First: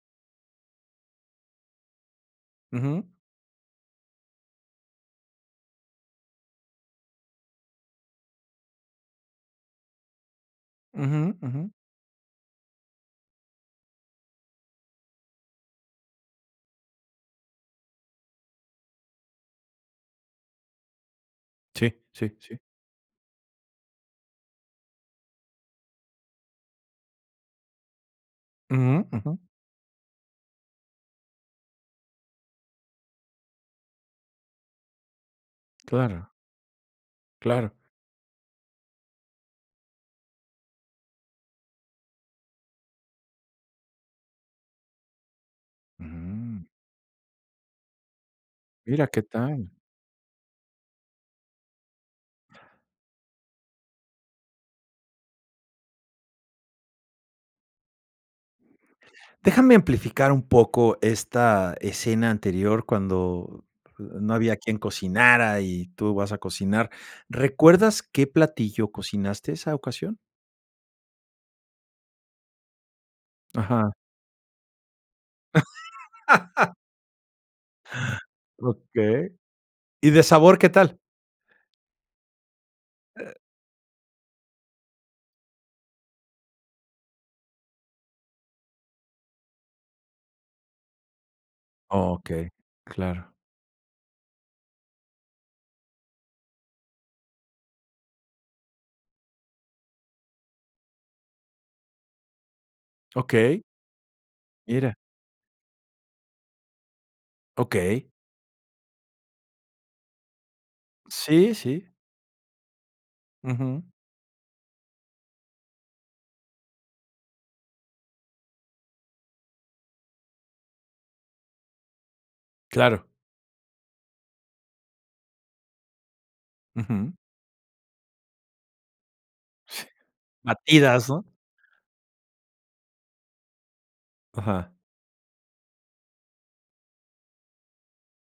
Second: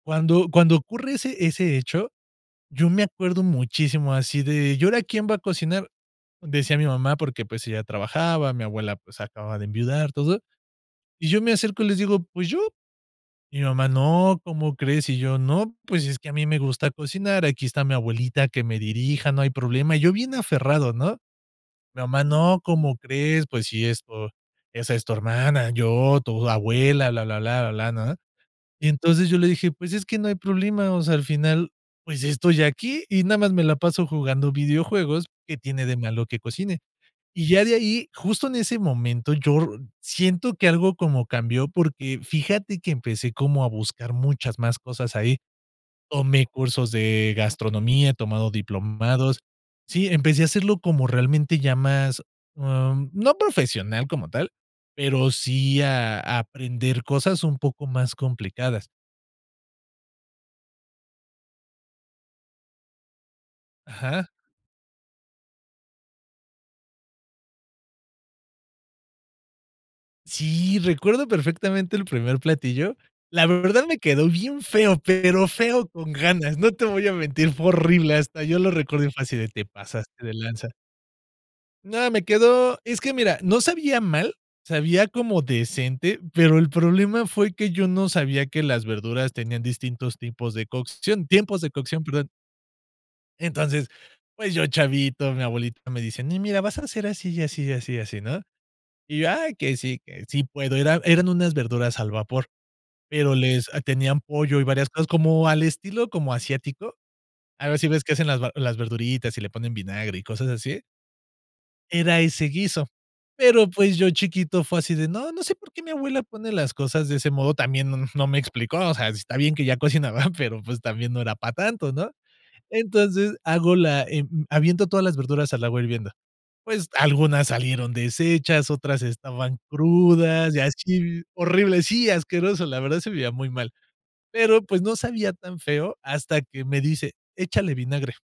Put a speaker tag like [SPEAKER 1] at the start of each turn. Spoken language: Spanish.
[SPEAKER 1] Cuando cuando ocurre ese ese hecho, yo me
[SPEAKER 2] Ujú.
[SPEAKER 1] acuerdo muchísimo así de: "¿Y ahora quién va a cocinar?", decía mi mamá; porque, pues ella trabajaba, mi abuela, pues, acababa de enviudar, todo, y
[SPEAKER 2] Ujú,
[SPEAKER 1] yo me
[SPEAKER 2] ujú.
[SPEAKER 1] acerco y les digo: "Pues yo". Y mi mamá: "No, ¿cómo crees?". Y yo: "No, pues, es que a mí me gusta cocinar, aquí está mi abuelita que me dirija, no hay problema", yo bien aferrado, ¿no?
[SPEAKER 2] Sí,
[SPEAKER 1] Mi mamá:
[SPEAKER 2] sí, sí.
[SPEAKER 1] "No, ¿cómo crees? Pues, si esto esa es tu hermana, yo, tu abuela, blá blá blá, blá", ¿no? Y
[SPEAKER 2] Ujú,
[SPEAKER 1] entonces yo
[SPEAKER 2] ujú.
[SPEAKER 1] le dije: "Pues es que no hay problema, o sea, al final, pues estoy aquí y nada más me la paso jugando videojuegos, ¿qué tiene de malo
[SPEAKER 2] Claro.
[SPEAKER 1] que cocine?". Y ya de
[SPEAKER 2] Claro.
[SPEAKER 1] ahí, justo en ese momento, yo r siento que algo como cambió porque fíjate que empecé como a buscar muchas más cosas ahí. Tomé
[SPEAKER 2] Mm.
[SPEAKER 1] cursos de gastronomía, he tomado
[SPEAKER 2] Mira qué
[SPEAKER 1] diplomados.
[SPEAKER 2] tal.
[SPEAKER 1] Sí, empecé a hacerlo como realmente ya más, em, no profesional como tal, pero sí, ah, a aprender cosas un poco más complicadas.
[SPEAKER 2] Déjame amplificar un poco esta escena anterior, cuando
[SPEAKER 1] Ajá.
[SPEAKER 2] no había quien cocinara y tú vas a cocinar, ¿recuerdas qué platillo cocinaste esa ocasión?
[SPEAKER 1] Sí, recuerdo perfectamente el primer platillo. La verdad
[SPEAKER 2] Ajá.
[SPEAKER 1] me quedó bien feo, pero feo con ganas, no te voy a mentir, fue horrible, hasta yo lo recuerdo y fue
[SPEAKER 2] Okey.
[SPEAKER 1] así de: "Te
[SPEAKER 2] ¿Y de
[SPEAKER 1] pasaste de
[SPEAKER 2] sabor,
[SPEAKER 1] lanza".
[SPEAKER 2] qué tal?
[SPEAKER 1] No, me quedó es que,
[SPEAKER 2] Eh
[SPEAKER 1] mira, no sabía mal, sabía como decente, pero el problema fue que yo no sabía que las verduras tenían distintos tipos de cocción tiempos de cocción, perdón.
[SPEAKER 2] Okey, claro.
[SPEAKER 1] Entonces, pues yo, chavito, mi abuelita me dice: "No, mira, vas a ser así, y así, y así, y así", ¿no? Y yo: "Ay, que sí, que sí sí puedo". Era eran unas verduras al vapor, pero
[SPEAKER 2] Okey.
[SPEAKER 1] les tenían pollo y varias
[SPEAKER 2] Mira.
[SPEAKER 1] cosas, como al estilo como asiático, a ver si ves
[SPEAKER 2] Okey.
[SPEAKER 1] que hacen las va las verduritas y le ponen vinagre y cosas así
[SPEAKER 2] Sí, sí.
[SPEAKER 1] Era ese guiso. Pero,
[SPEAKER 2] Ujú.
[SPEAKER 1] pues, yo chiquito fue así de: "No, no sé por qué mi abuela pone las cosas de ese modo", también no, mm, no me explicó, o sea, está bien que ya cocinaba, pero, pues, también no era para tanto, ¿no?
[SPEAKER 2] Claro.
[SPEAKER 1] Entonces hago la, eh, mm, aviento todas las verduras al agua hirviendo. Pues
[SPEAKER 2] Ujú.
[SPEAKER 1] algunas salieron deshechas, otras estaban
[SPEAKER 2] S
[SPEAKER 1] crudas y
[SPEAKER 2] Batidas,
[SPEAKER 1] así,
[SPEAKER 2] ¿no?
[SPEAKER 1] horribles. Sí, asqueroso, la verdad se veía muy mal, pero
[SPEAKER 2] Ajá.
[SPEAKER 1] pues no sabía tan feo hasta que me dice: "Échale vinagre".